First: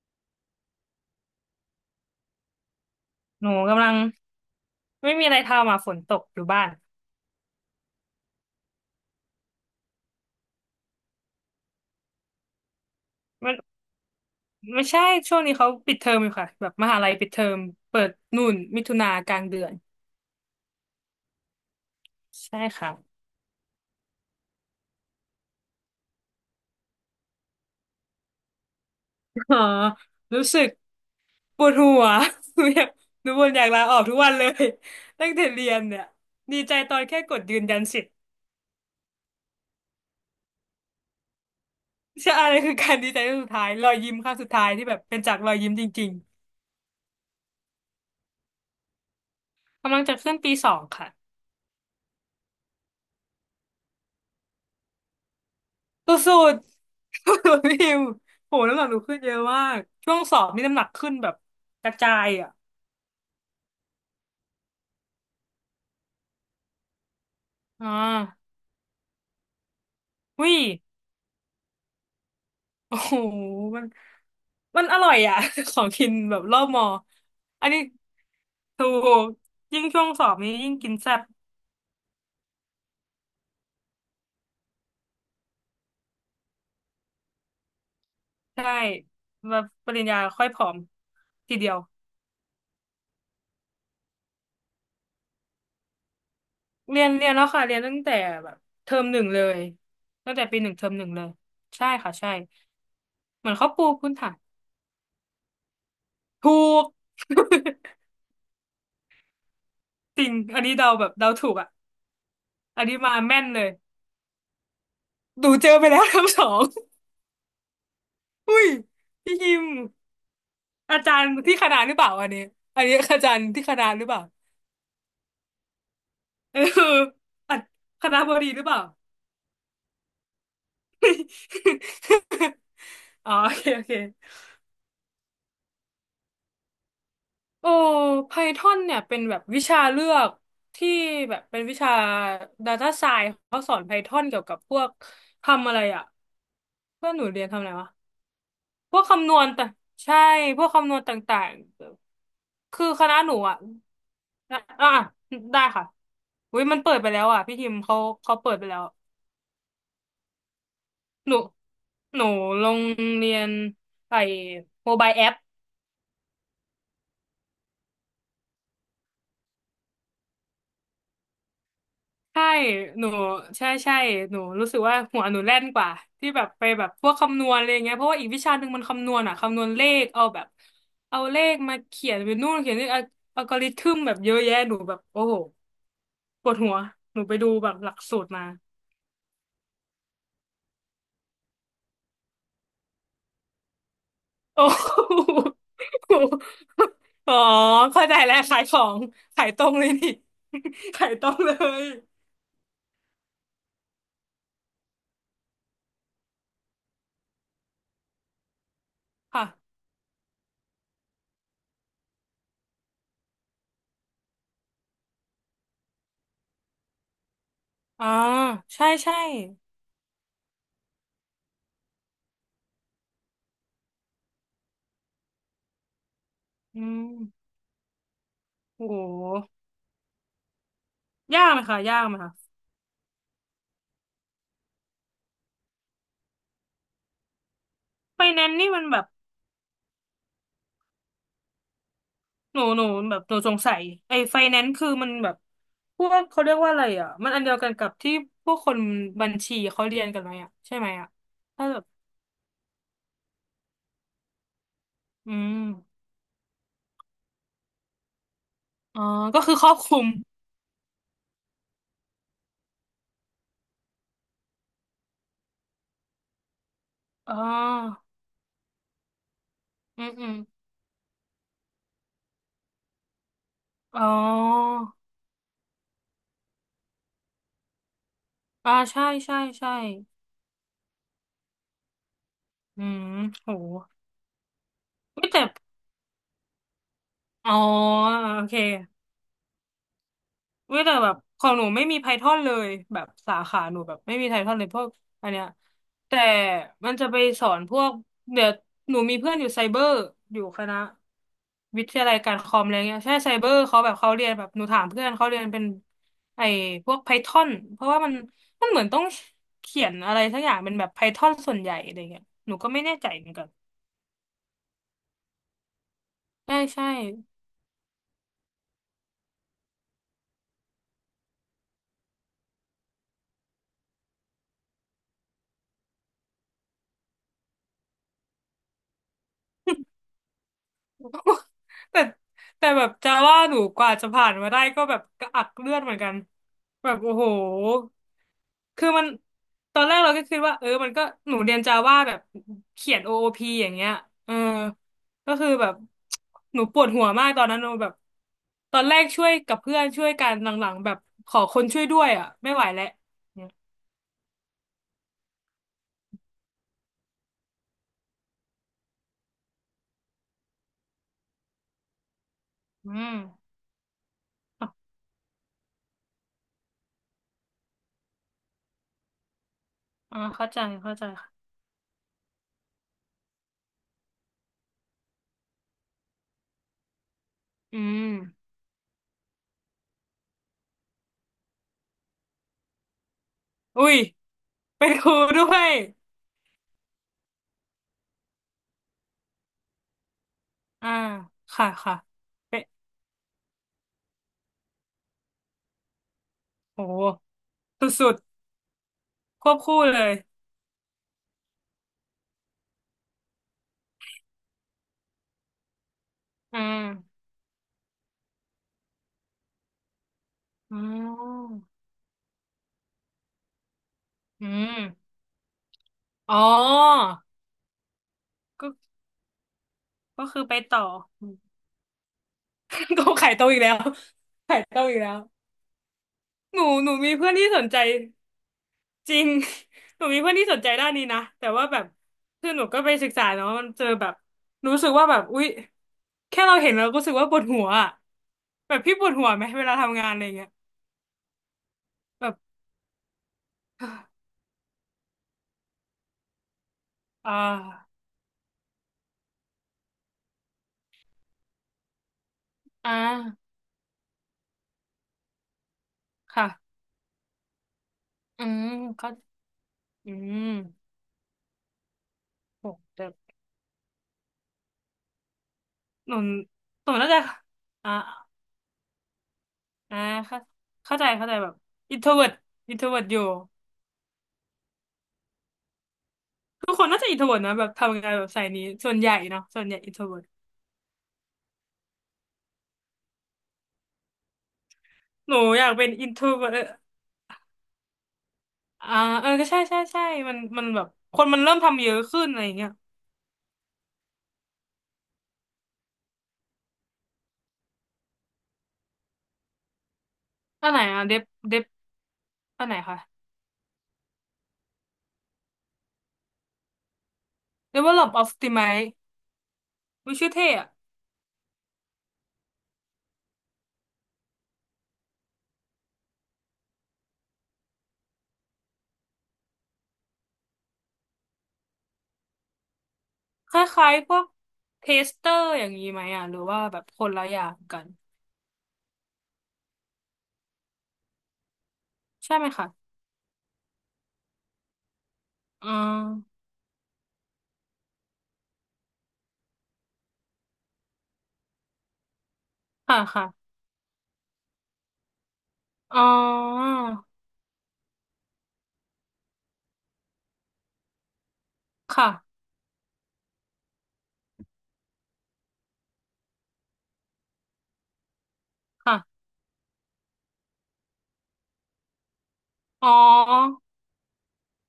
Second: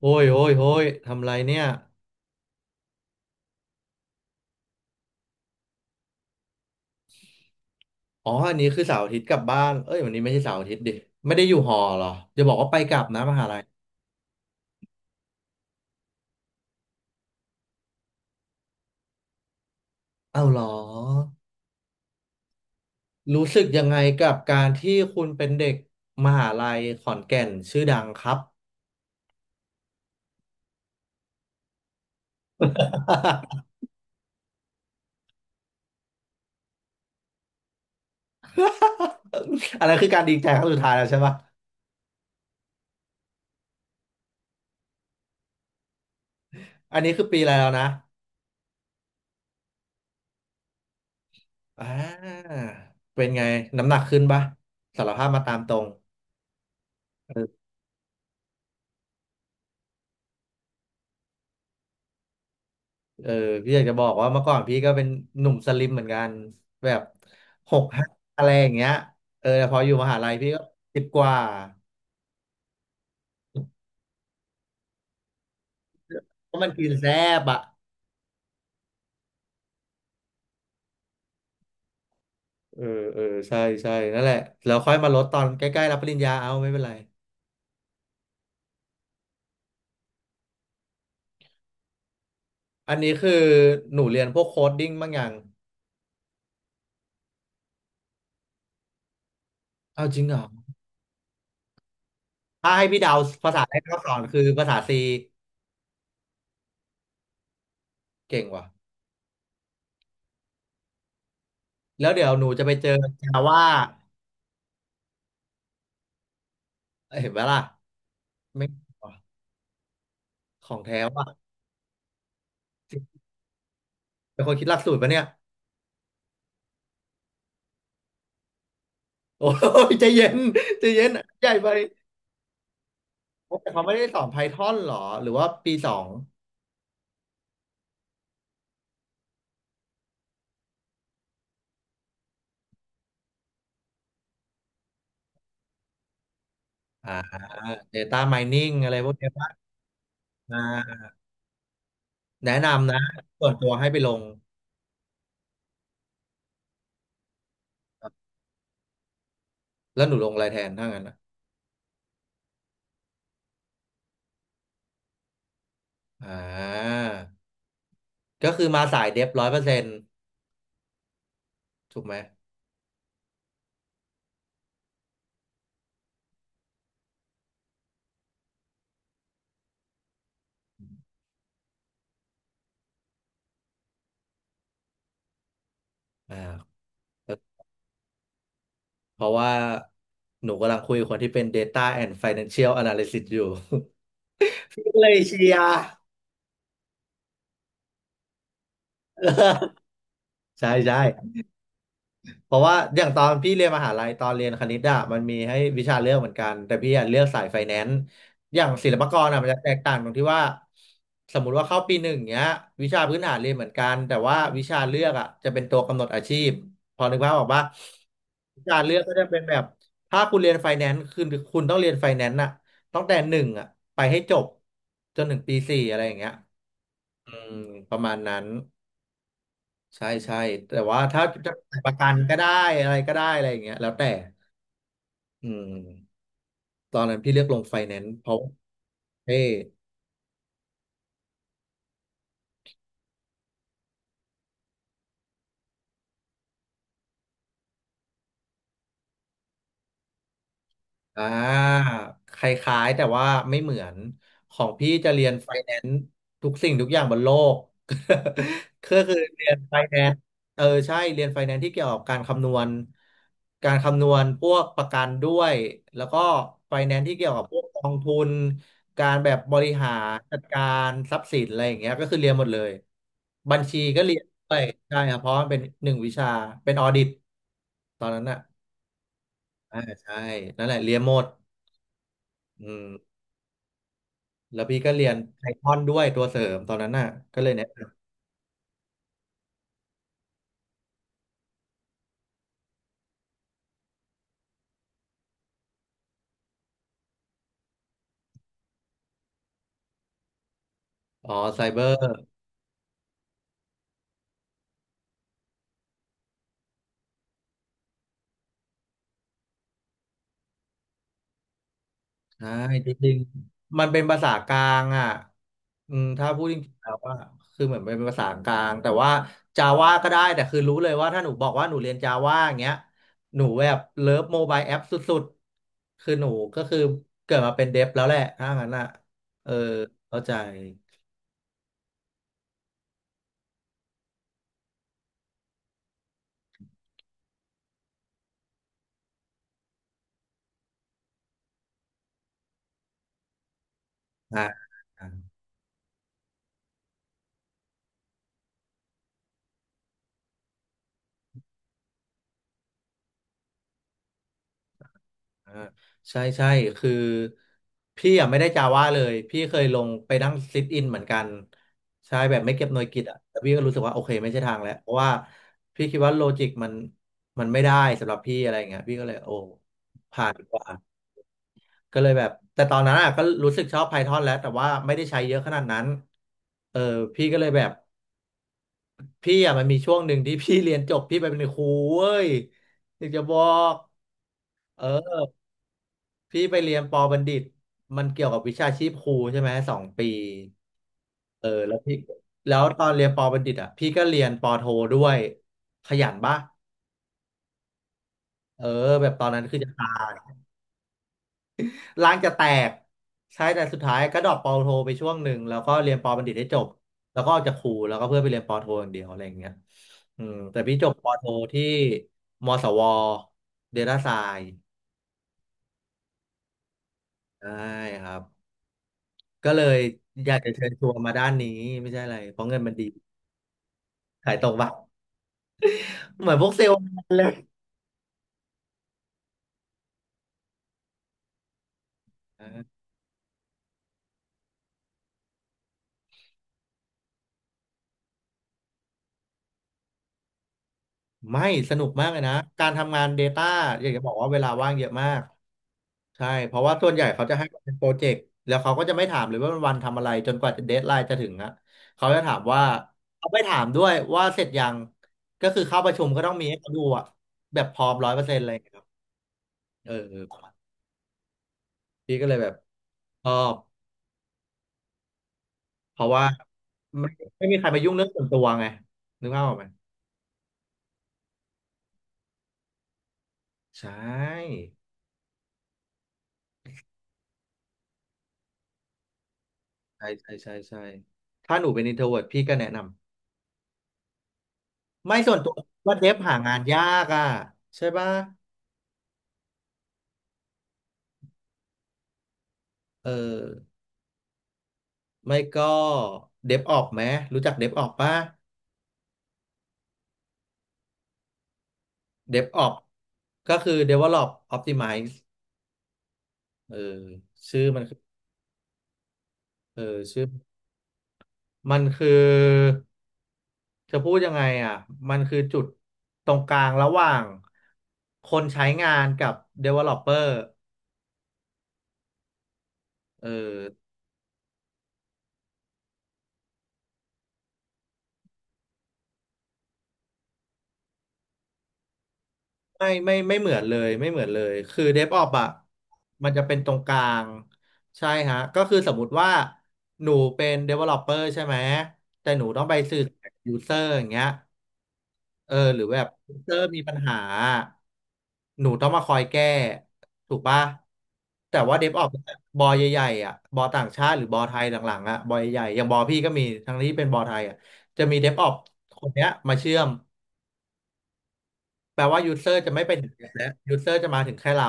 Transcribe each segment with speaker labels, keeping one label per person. Speaker 1: โอ้ยโอ้ยโอ้ยทำไรเนี่ย
Speaker 2: หนูกำลังไม่มีอะไรทำอ่ะฝนตกอยู่บ้าน
Speaker 1: อ๋ออันนี้คือเสาร์อาทิตย์กลับบ้าน เอ้ยวันนี้ไม่ใช่เสาร์อาทิตย์ดิ ไม่ได้อยู่หอเหรอ จะบอกว่าไปกลับนะมหา
Speaker 2: มัน
Speaker 1: ลัย
Speaker 2: ไม่ใช่ช่วงนี้เขาปิดเทอมอยู่ค่ะแบบมหาลัยปิดเทอมเปิดนู่นมิถุนากลางเดือน
Speaker 1: เอ้าเหรอ
Speaker 2: ใช่ค่ะ
Speaker 1: รู้สึกยังไงกับการที่คุณเป็นเด็กมหาลัยขอนแก่นชื่อดังครับ
Speaker 2: อ๋อรู้สึกปวดหัว หนูอยากหนูบ่นอยากลาออกทุกวันเลยตั้งแต่เรียนเนี่ยดีใจตอนแค่กดยืนยันสิทธิ์
Speaker 1: อันนั้นคือการดีใจครั้งสุดท้ายแล้วใช่ปะ
Speaker 2: ใช่อะไรคือการดีใจครั้งสุดท้ายรอยยิ้มครั้งสุดท้ายที่แบบเป็นจากรอยยิ้มจริง
Speaker 1: อันนี้คือปีอะไรแล้วนะ
Speaker 2: ๆกำลังจะขึ้นปีสองค่ะ
Speaker 1: อ่าเป็นไง น้ำหนักขึ้นปะสารภาพมาตามตรง
Speaker 2: สุดๆ พี่พิมโหน้ำหนักหนูขึ้นเยอะมากช่วงสอบนี่น้ำหนักขึ้นแบบกระจายอ่ะ
Speaker 1: เออพี่อยากจะบอกว่าเมื่อก่อนพี่ก็เป็นหนุ่มสลิมเหมือนกันแบบหก
Speaker 2: อ่
Speaker 1: ห้าอะไร
Speaker 2: า
Speaker 1: อย่างเงี้ยเออแต่พออยู่มหาลัยพี่
Speaker 2: วิ
Speaker 1: ก็สิบกว่า
Speaker 2: โอ้โหมันอร่อยอ่ะ ของกินแบบ
Speaker 1: เพ
Speaker 2: รอ
Speaker 1: ราะ
Speaker 2: บ
Speaker 1: มัน
Speaker 2: มอ
Speaker 1: กินแซ่บอ่ะ
Speaker 2: อันนี้ถูกยิ่งช่วงสอบนี้ยิ่งกินแซ่บ
Speaker 1: เออเออใช่ใช่นั่นแหละแล้วค่อยมาลดตอนใกล้ๆรับปริญญาเอาไม่เป็นไร
Speaker 2: ใช่แบบปริญญาค่อยผอมทีเดียว
Speaker 1: อันนี้คือหนูเรียนพวกโคดดิ้งบ้างอย่าง
Speaker 2: เรียนแล้วค่ะเรียนตั้งแต่แบบเทอมหนึ่งเลย
Speaker 1: เอาจริง
Speaker 2: ตั้
Speaker 1: เห
Speaker 2: ง
Speaker 1: รอ
Speaker 2: แต่ปีหนึ่งเทอมหนึ่งเลยใช่ค่ะใช่
Speaker 1: ถ้าให้พี่เดา
Speaker 2: เหมื
Speaker 1: ภา
Speaker 2: อน
Speaker 1: ษา
Speaker 2: เขา
Speaker 1: แรก
Speaker 2: ปู
Speaker 1: ที่เขาส
Speaker 2: พื้น
Speaker 1: อน
Speaker 2: ฐาน
Speaker 1: คือภาษา C
Speaker 2: ถูก
Speaker 1: เก่งว่ะ
Speaker 2: จริงอันนี้เดาแบบเดาถูกอ่ะ
Speaker 1: แล้วเดี๋ยวหนูจะไป
Speaker 2: อัน
Speaker 1: เจอ
Speaker 2: นี้มา
Speaker 1: จา
Speaker 2: แม่นเล
Speaker 1: ว่า
Speaker 2: ยดูเจอไปแล้ว ทั้งสอง
Speaker 1: เห็นไหมล่ะ
Speaker 2: อุ้
Speaker 1: ไม่
Speaker 2: ย
Speaker 1: งว่ะ
Speaker 2: พี่ยิม
Speaker 1: ของแท้
Speaker 2: อาจา
Speaker 1: ว่ะ
Speaker 2: รย์ที่คณะหรือเปล่าอันนี้อันนี้อาจารย์ที่คณะหรือเปล่า
Speaker 1: เป็นคนคิดหลักสูตรปะเนี่ย
Speaker 2: เอออ่ะคณะบดีหรือเปล่า
Speaker 1: โอ้ยใจเย็นใจเย็นใหญ่ไป
Speaker 2: อ๋อโอเค
Speaker 1: แต่
Speaker 2: โอ
Speaker 1: เขาไม่
Speaker 2: เค
Speaker 1: ได้สอน Python หรอหรือว่าปีสอง
Speaker 2: โอ้ Python เนี่ยเป็นแบบวิชาเลือกที่แบบเป็นวิชา Data Science เขาสอน Python เกี่ยวกับพวกทำอะไรอ่ะเพื่
Speaker 1: อ่า
Speaker 2: อนหนูเรียนทำอะไรวะ
Speaker 1: Data Mining อะ
Speaker 2: พ
Speaker 1: ไร
Speaker 2: วก
Speaker 1: พวกเนี้
Speaker 2: คำ
Speaker 1: ย
Speaker 2: นวณ
Speaker 1: ป่ะ
Speaker 2: ต่างใช่
Speaker 1: อ
Speaker 2: พวกคำนวณ
Speaker 1: ่า
Speaker 2: ต่าง
Speaker 1: แนะ
Speaker 2: ๆคือ
Speaker 1: นำนะ
Speaker 2: คณะหนู
Speaker 1: ส่วน
Speaker 2: อ่ะ
Speaker 1: ตัวให้ไปลง
Speaker 2: อ่ะอ่ะได้ค่ะอุ้ยมันเปิดไปแล้วอ่ะพี่ทิมเขาเขาเปิดไปแล้ว
Speaker 1: แล้วหนูลงอะไรแทนถ้างั้นนะ
Speaker 2: หนูหนูลงเรียนไอ้โมบายแอป
Speaker 1: อ่าก็คือมาสายเดฟ100%ถูกไหม
Speaker 2: ใช่หนูใช่ใช่หนูรู้สึกว่าหัวหนูแล่นกว่าที่แบบไปแบบพวกคำนวณอะไรงเงี้ยเพราะว่าอีกวิชาหนึ่งมันคำนวณอ่ะคำนวณเลขเอาแบบเอาเลขมาเขียนเป็นนู่นเขียนนี่อัลกอริทึมแบบเยอะแยะหนูแบบโอ้โห ปวดหั
Speaker 1: อ่า
Speaker 2: วหนูไปดูแบบหลักสูตรมา
Speaker 1: เพราะว่าหนูกำลังคุยกับคนที่เป็น Data and Financial Analysis อยู่
Speaker 2: โอ้
Speaker 1: พี่
Speaker 2: โ
Speaker 1: ก็เลยเชี
Speaker 2: ห
Speaker 1: ยร์
Speaker 2: อ๋อเข้าใจแล้วขายของขายตรงเลยนี่
Speaker 1: ใช่ ใช่
Speaker 2: ขายตรงเลย
Speaker 1: เพราะว่าอย่างตอนพี่เรียนมหาลัยตอนเรียนคณิตอะมันมีให้วิชาเลือกเหมือนกันแต่พี่อะเลือกสายไฟแนนซ์อย่างศิลปากรอะ
Speaker 2: ค่ะ
Speaker 1: มันจะแตกต่างตรงที่ว่าสมมุติว่าเข้าปี 1เนี้ยวิชาพื้นฐานเรียนเหมือนกันแต่ว่าวิชาเลือกอะจะเป็นตัวกำหนดอาชีพพอนึกภาพออกปะ
Speaker 2: อ่า
Speaker 1: วิชา
Speaker 2: ใช่
Speaker 1: เลือกก็
Speaker 2: ใช่
Speaker 1: จะเป็นแบบถ้าคุณเรียนไฟแนนซ์คือคุณต้องเรียนไฟแนนซ์อะตั้งแต่หนึ่งอะไปให้จบจนถึงปี 4อะไรอย่างเงี้ย
Speaker 2: อื
Speaker 1: อื
Speaker 2: ม
Speaker 1: มประมาณนั้น
Speaker 2: โอ้โห
Speaker 1: ใช่ใช่แต่ว่าถ้า
Speaker 2: ยา
Speaker 1: จะ
Speaker 2: กไหมคะ
Speaker 1: ประ
Speaker 2: ยาก
Speaker 1: กั
Speaker 2: ไหม
Speaker 1: น
Speaker 2: คะ
Speaker 1: ก็ได้อะไรก็ได้อะไรอย่างเงี้ยแล้วแต่อืมตอนนั้นพี่เลือกลงไฟแนนซ์
Speaker 2: ไฟ
Speaker 1: เพราะ
Speaker 2: แนนซ์นี่มันแบบ
Speaker 1: เท่
Speaker 2: หนูหนูแบบหนูสงสัยไอ้ไฟแนนซ์คือมันแบบพวกเขาเรียกว่าอะไรอ่ะมันอันเดียวกันกับที่พวกคนบัญชีเขาเรียนกันไหมอ่ะใช่ไหมอ่ะ
Speaker 1: อ่
Speaker 2: ถ้าแบ
Speaker 1: า
Speaker 2: บ
Speaker 1: คล้ายๆแต่ว่าไม่เหมือนของพี่จะเรีย
Speaker 2: อื
Speaker 1: นไฟ
Speaker 2: ม
Speaker 1: แนนซ์ทุกสิ่งทุกอย่างบนโลก ก็
Speaker 2: อ๋อ
Speaker 1: คือ
Speaker 2: ก็
Speaker 1: เรีย
Speaker 2: คือ
Speaker 1: น
Speaker 2: ครอ
Speaker 1: ไฟ
Speaker 2: บค
Speaker 1: แน
Speaker 2: ลุม
Speaker 1: นซ์เออใช่เรียนไฟแนนซ์ที่เกี่ยวกับการคำนวณการคำนวณพวกประกันด้วยแล้วก็ไฟแนนซ์ที่เกี่ย
Speaker 2: อ๋
Speaker 1: วกับพวกกอง
Speaker 2: อ
Speaker 1: ทุนการแบบบริหา
Speaker 2: อืม
Speaker 1: ร
Speaker 2: อืม
Speaker 1: จัดการทรัพย์สินอะไรอย่างเงี้ยก็คือเรียนหมดเลยบัญชีก็
Speaker 2: อ๋
Speaker 1: เรียนด้วย
Speaker 2: อ
Speaker 1: ใช่ครับเพราะมันเป็น1 วิชาเป็นออดิตตอนนั้นอ่ะ
Speaker 2: อ่าใช่ใช่ใช่
Speaker 1: อ่าใช่นั่นแหละเรียนหมด อื
Speaker 2: อื
Speaker 1: ม
Speaker 2: มโห
Speaker 1: แล้วพี่ก็เรียน
Speaker 2: ไม่แต่
Speaker 1: ไพทอนด้วยตัวเสริมตอนนั้นน่ะก็เล
Speaker 2: อ๋
Speaker 1: ย
Speaker 2: อ
Speaker 1: เนี่ย
Speaker 2: โอเค เว้ยแต่แบบของหนูไม่มีไพทอนเลยแบบสาขาหนูแบบไม่มีไพทอนเลยพวกอันเนี้ยแต่มันจะไปสอนพวกเดี๋ยวหนูมีเพื่อนอยู่ไซเบอร์อยู่คณะ
Speaker 1: อ๋อไซเบ
Speaker 2: วิ
Speaker 1: อ
Speaker 2: ท
Speaker 1: ร์
Speaker 2: ยาลัยการคอมอะไรเงี้ยใช่ไซเบอร์เขาแบบเขาเรียนแบบหนูถามเพื่อนเขาเรียนเป็นไอ้พวกไพทอนเพราะว่ามันเหมือนต้องเขียนอะไรสักอย่างเป็นแบบไพทอนส่วนใหญ่อะไรเงี้ย
Speaker 1: ใช่
Speaker 2: หนูก็ไม่
Speaker 1: จ
Speaker 2: แน่ใจ
Speaker 1: ริง
Speaker 2: เหมือนกัน
Speaker 1: ๆมันเป็นภาษากลางอ่ะอืมถ้าพูดจ
Speaker 2: ใช่
Speaker 1: ริงๆ
Speaker 2: ใช่
Speaker 1: แล้วว่าคือเหมือนเป็นภาษากลางแต่ว่าจาว่าก็ได้แต่คือรู้เลยว่าถ้าหนูบอกว่าหนูเรียนจาว่าอย่างเงี้ยหนูแบบเลิฟโมบายแอปสุดๆคือหนูก็คือเกิดมาเป็นเดฟแล้วแหละถ้างั้นอ่ะเออเข้าใจ
Speaker 2: แต่แต่แบบจะว่าหนูกว่าจะผ่านมาได้ก็แบบกระอักเลือดเหมือนกันแบบโอ้โหคือมันตอนแรกเราก็คิดว่าเออมันก็หนูเรียนจาว่าแบบเขียน OOP อโอพีอย่างเงี้ยเออ
Speaker 1: อ่
Speaker 2: ก็
Speaker 1: า
Speaker 2: คือแบบหนูปวดหัวมากตอนนั้นหนูแบบตอนแรกช่วยกับเพื่อนช่วยกันหลังๆแบบขอคนช่วยด้วยอ่ะไม่ไหวแล้วเนี่ย
Speaker 1: อ่าใช่ใช่คือพี่อ่ะไม่ได้จาว่าเลยพี่เคยลงไปนั่งซิทอินเหมือนกันใช่แบบไม่เก็บหน่วย
Speaker 2: อื
Speaker 1: กิต
Speaker 2: ม
Speaker 1: อ่ะแต่พี่ก็รู้สึกว่าโอเคไม่ใช่ทางแล้ว
Speaker 2: อ่ะ
Speaker 1: เพราะว่าพี่คิดว่าโลจิกมันไม่ได้สำหรับพี่อะไรอย่างเงี้ยพี่ก็เลยโอ้
Speaker 2: อ่า
Speaker 1: ผ่านดี
Speaker 2: เข้า
Speaker 1: ก
Speaker 2: ใจ
Speaker 1: ว่า
Speaker 2: เข้าใจค่ะ
Speaker 1: ก็เลยแบบแต่ตอนนั้นอ่ะก็รู้สึกชอบ Python แล้วแต่ว่าไม่ได้ใช้เยอะขนาดนั้นเออพี่ก็เลยแบบ
Speaker 2: อืม
Speaker 1: พี่อ่ะมันมีช่วงหนึ่งที่ พี่เรียนจบพี่ไปเป็นครูเว้ยอยากจะบอก
Speaker 2: อุ้ยเป็นครู
Speaker 1: เออ
Speaker 2: ด้วย
Speaker 1: พี่ไปเรียนปอบัณฑิตมันเกี่ยวกับวิชาชีพครูใช่ไหม2 ปี
Speaker 2: อ่า
Speaker 1: เออ
Speaker 2: ค่ะค่ะ
Speaker 1: แล้วตอนเรียนปอบัณฑิตอ่ะพี่ก็เรียนปอโทด้วยขยันปะ
Speaker 2: โอ้สุด
Speaker 1: เออแบบตอนนั้
Speaker 2: ๆ
Speaker 1: น
Speaker 2: คว
Speaker 1: คื
Speaker 2: บ
Speaker 1: อจะ
Speaker 2: คู่
Speaker 1: ตา
Speaker 2: เลย
Speaker 1: ยร่างจะแตกใช่แต่สุดท้ายก็ดรอปปอโทไปช่วงหนึ่งแล้วก็เรียนปอบัณฑิตให้จ
Speaker 2: อ่า
Speaker 1: บแล้วก็ออกจากครูแล้วก็เพื่อไปเรียนปอโทอย่างเดียวอะไรอย่างเงี้ยอืมแต่พี่
Speaker 2: อ๋
Speaker 1: จบปอโท
Speaker 2: อ
Speaker 1: ที่มศวเดลต้าไซ
Speaker 2: อื
Speaker 1: น์
Speaker 2: มอ๋อ
Speaker 1: ใช่ครับ
Speaker 2: ก็
Speaker 1: ก็เลย
Speaker 2: ก็
Speaker 1: อยาก
Speaker 2: คือ
Speaker 1: จะ
Speaker 2: ไป
Speaker 1: เชิญ
Speaker 2: ต่อ
Speaker 1: ชวนมาด้านนี้ไม่ใช่อะไรเพราะเงินมันดี
Speaker 2: ก็ขายตรงอีกแล้ว
Speaker 1: ขายตรง
Speaker 2: ขาย
Speaker 1: ปะ
Speaker 2: ตรงอีกแล้ว
Speaker 1: เหมือนพวก
Speaker 2: ห
Speaker 1: เซ
Speaker 2: นู
Speaker 1: ลล์
Speaker 2: หนูมี
Speaker 1: เล
Speaker 2: เพื่อ
Speaker 1: ย
Speaker 2: นที่สนใจจริง หนูมีเพื่อนที่สนใจด้านนี้นะแต่ว่าแบบ
Speaker 1: เอ
Speaker 2: คือหนู
Speaker 1: อ
Speaker 2: ก็ไปศึกษาเนาะมันเจอแบบรู้สึกว่าแบบอุ๊ยแค่เราเห็นเราก็รู้สึกว่าปวดหัวอะแบบพี่ปวดหัวไหมเวลาทำงานอะไรเงี้ย
Speaker 1: ไม่สนุกมากเลยนะ
Speaker 2: แบบ
Speaker 1: การทำงาน Data อยากจะบอกว่าเวลาว่างเยอะมากใช่เพราะว่าส่วนใหญ่เขา
Speaker 2: อ่า
Speaker 1: จะให้เป็นโปรเจกต์แล้วเขาก็จะไม่ถามเลยว่าวันทำอะไรจนกว่าเดดไลน์จะ deadline จะถึงอะเขาจะถามว่า
Speaker 2: อ่า
Speaker 1: เขาไม่ถามด้วยว่าเสร็จยังก็คือเข้าประชุมก็ต้องมีให้เขา
Speaker 2: ค่ะ
Speaker 1: ดูอะแบบพร้อม100%
Speaker 2: อื
Speaker 1: อะไรอย่าง
Speaker 2: ม
Speaker 1: เงี้ยครับ
Speaker 2: เขา
Speaker 1: เออ
Speaker 2: อื
Speaker 1: เออ
Speaker 2: ม
Speaker 1: พี่ก็เลยแบบ
Speaker 2: โหแต่
Speaker 1: ชอบเพราะ
Speaker 2: หนู
Speaker 1: ว่า
Speaker 2: หนู
Speaker 1: ไม่
Speaker 2: น่าจะ
Speaker 1: ไม่มีใครมายุ่
Speaker 2: อ่า
Speaker 1: งเรื่องส่วนตัวไงนึกภาพออกไหม
Speaker 2: อ่าเข้าเข้าใจเข้าใจแบบอินโทรเวิร์ตอินโทรเวิร์ตอยู่
Speaker 1: ใช่
Speaker 2: ทุกคนน่าจะอินโทรเวิร์ตนะแบบทำงานแบบสายนี้ส่วนใหญ่เนาะส่วนใหญ่อินโทร
Speaker 1: ใช่
Speaker 2: เวิร์ต
Speaker 1: ใช่ใช่ใช่ถ้าหนูเป็น introvert พี่ก็แนะนำไม่
Speaker 2: ห
Speaker 1: ส่ว
Speaker 2: นู
Speaker 1: นตัว
Speaker 2: อยากเป็น
Speaker 1: ว่าเด
Speaker 2: อิน
Speaker 1: ฟ
Speaker 2: โทร
Speaker 1: หา
Speaker 2: เวิร์
Speaker 1: งาน
Speaker 2: ต
Speaker 1: ยากอ่ะใช่ป่ะ
Speaker 2: อ่าเออก็ใช่ใช่ใช่มันแบบคนมันเริ่มทำเยอะขึ้นอะไรอย่างเงี้ย
Speaker 1: เออไม่ก็เดฟออกไหมรู้จักเดฟออกป่ะ
Speaker 2: อันไหนอ่ะเดฟเดฟ
Speaker 1: เดฟอ
Speaker 2: อั
Speaker 1: อ
Speaker 2: นไห
Speaker 1: ก
Speaker 2: นคะ
Speaker 1: ก็คือ develop optimize เออชื่อมันคือ
Speaker 2: Develop Optimize
Speaker 1: เออ
Speaker 2: วิ
Speaker 1: ชื่อ
Speaker 2: ชื่อเท่อะ
Speaker 1: มันคือจะพูดยังไงอ่ะมันคือจุดตรงกลางระหว่างคนใช้งานกับ developer เออ
Speaker 2: คล้ายๆพวกเทสเตอร์อย่างนี้ไหมอ่ะหรือว่าแบบคนละอย่างกันใช่ไหมคะ
Speaker 1: ไม่ไม่ไม่เหมือนเลยไม่เหมือนเลยคือ DevOps อ่ะ
Speaker 2: อ่
Speaker 1: มัน
Speaker 2: า
Speaker 1: จะเป็นตรงกลางใช่ฮะก็คือสมมุติว่าหนูเป็น developer ใช่ไหมแต่หนูต้องไป
Speaker 2: ค่ะ
Speaker 1: สื่อสาร
Speaker 2: ค่ะ
Speaker 1: กับ user อย่างเงี้ยเออหรือแบ
Speaker 2: อ๋อ
Speaker 1: บ user มีปัญหาหนูต้องมาคอยแก้ถูกปะแต่ว่า
Speaker 2: ค่ะ
Speaker 1: DevOps บอใหญ่ๆอ่ะบอต่างชาติหรือบอไทยหลังๆอ่ะบอใหญ่ๆอย่างบอพี่ก็มีทั้งนี้เป็นบอไทยอ่ะจะมี DevOps คน
Speaker 2: ค่ะ
Speaker 1: เนี้ยมาเชื่อม แปลว่ายูเซอร์จะไม่
Speaker 2: อ๋อ
Speaker 1: ไปถึงแอปแล้วยูเซอร์จะมาถึงแค่เรา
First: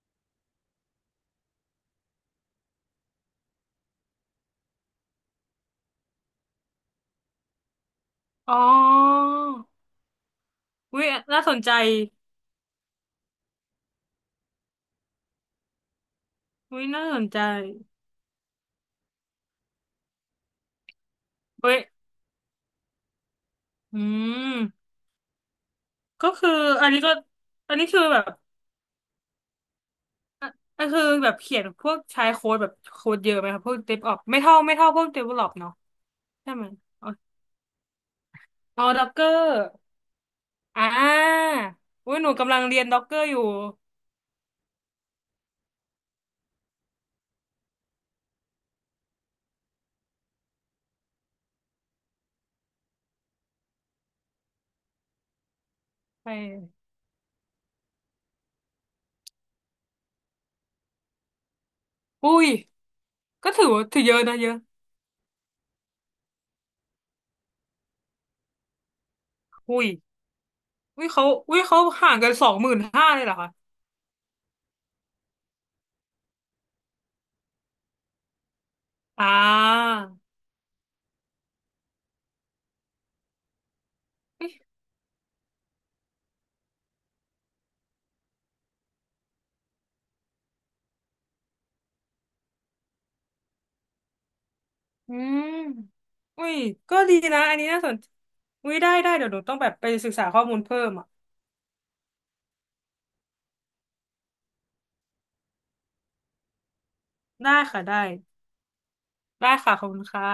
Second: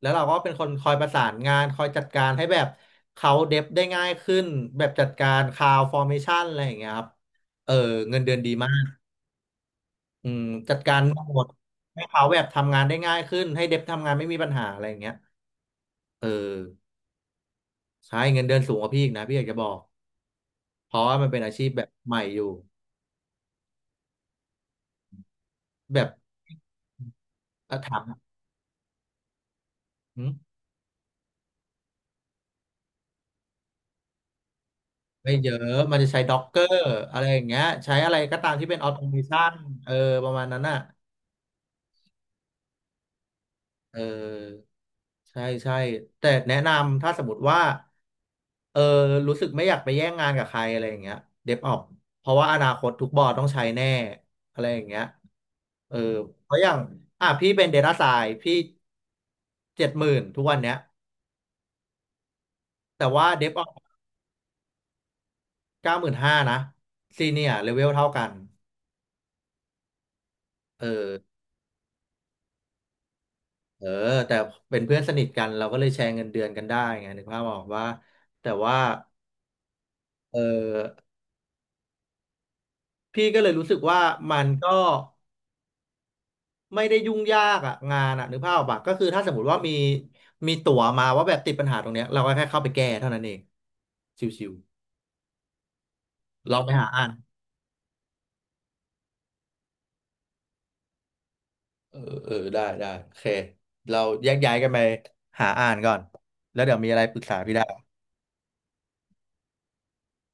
Speaker 1: แล้วเราก็เป็นคนคอยประสานงานคอยจัดการให้แบบเขาเดฟได้ง่ายขึ้นแบบจัดการคลาวฟอร์เมชันอะไรอย่างเงี้ยครับเออเงินเดือนดี
Speaker 2: อ๋อ
Speaker 1: มากอืมจัดการ
Speaker 2: วิ
Speaker 1: หม
Speaker 2: น่า
Speaker 1: ด
Speaker 2: สนใจ
Speaker 1: ให้เขาแบบทำงานได้ง่ายขึ้นให้เดฟทำงานไม่มีปัญหาอะไรอย่างเงี้ยเออ
Speaker 2: วิน่าสนใจ
Speaker 1: ใช่เงินเดือนสูงกว่าพี่อีกนะพี่อยากจะบอกเพราะว่ามันเป็นอาชีพ
Speaker 2: เว้ย
Speaker 1: แบบใหม่อยู่
Speaker 2: อืม
Speaker 1: แบบ
Speaker 2: ก็คืออันนี้ก็อั
Speaker 1: อ่ะ
Speaker 2: นนี้
Speaker 1: ถา
Speaker 2: คือ
Speaker 1: ม
Speaker 2: แบบ
Speaker 1: อืม
Speaker 2: อ่ะก็คือแบบเขียนพวกใช้โค้ดแบบโค้ดเยอะไหมครับพวกเดฟออปไม่เท่าไม่เท่าพวกเดเว
Speaker 1: ไม่
Speaker 2: ลลอ
Speaker 1: เย
Speaker 2: ป
Speaker 1: อะ
Speaker 2: เนาะ
Speaker 1: มันจะใช้ด็อก
Speaker 2: ใช่
Speaker 1: เกอ
Speaker 2: ไหม
Speaker 1: ร์
Speaker 2: อ๋อ
Speaker 1: อะไรอย่างเงี้ยใช้อะไรก็ตามที่เป็น
Speaker 2: อ๋
Speaker 1: อ
Speaker 2: อ
Speaker 1: อโต
Speaker 2: ด็อก
Speaker 1: เม
Speaker 2: เกอ
Speaker 1: ชั
Speaker 2: ร์
Speaker 1: นเออประมาณนั้นอ่ะ
Speaker 2: อ่าอุ้ยหนูกำลังเรียนด็อกเกอร์อยู่
Speaker 1: เออใช่ใช่แต่แนะนำถ้าสมมติว่าเออรู้สึกไม่อยากไปแย่งงานกับใครอะไรอย่างเงี้ยเดฟออกเพราะว่าอนาคตทุกบอร์ดต้องใช้แน่อะไรอย่างเงี้ยเออ
Speaker 2: ไป
Speaker 1: เพราะอย่างอ่ะพี่เป็น Data Science พี่70,000ทุกวันเนี้ย
Speaker 2: อุ้ย
Speaker 1: แต่ว่าเด
Speaker 2: ก็
Speaker 1: ฟอ
Speaker 2: ถื
Speaker 1: อ
Speaker 2: อ
Speaker 1: ก
Speaker 2: ว่าถือเยอะนะเยอะ
Speaker 1: 95,000นะซีเนียร์เลเวลเท่ากัน
Speaker 2: อุ้ย
Speaker 1: เออ
Speaker 2: อุ้ยเขาอุ้ยเขาห่างกันสองหมื่นห้าเลยเหรอคะ
Speaker 1: เออแต่เป็นเพื่อนสนิทกันเราก็เลยแชร์เงินเดือนกันได้ไงนึกภาพออกว่าแต่ว่า
Speaker 2: อ่า
Speaker 1: เออพี่ก็เลยรู้สึกว่ามันก็ไม่ได้ยุ่งยากอะงานอะนึกภาพออกปะก็คือถ้าสมมติว่ามีมีตั๋วมาว่าแบบติดปัญหาตรงเนี้ยเราก็แค่เข้าไปแก้เท่านั้นเองชิว
Speaker 2: อืมอุ้
Speaker 1: ๆล
Speaker 2: ย
Speaker 1: องไปหา
Speaker 2: ก็
Speaker 1: อ่าน
Speaker 2: ดีนะ อันนี้น่าสนอุ้ยได้ได้ เดี๋ยวหนูต้องแบบไปศึกษาข้อมูลเพิ่มอ่ะ
Speaker 1: เออเออได้ได้โอเคเราแยกย้ายกันไปหาอ่านก่อนแล้วเดี๋ยวมีอะไรปรึกษา
Speaker 2: ได้
Speaker 1: พี่ได้
Speaker 2: ค่ะได้ได้ค่ะขอบคุณค่ะ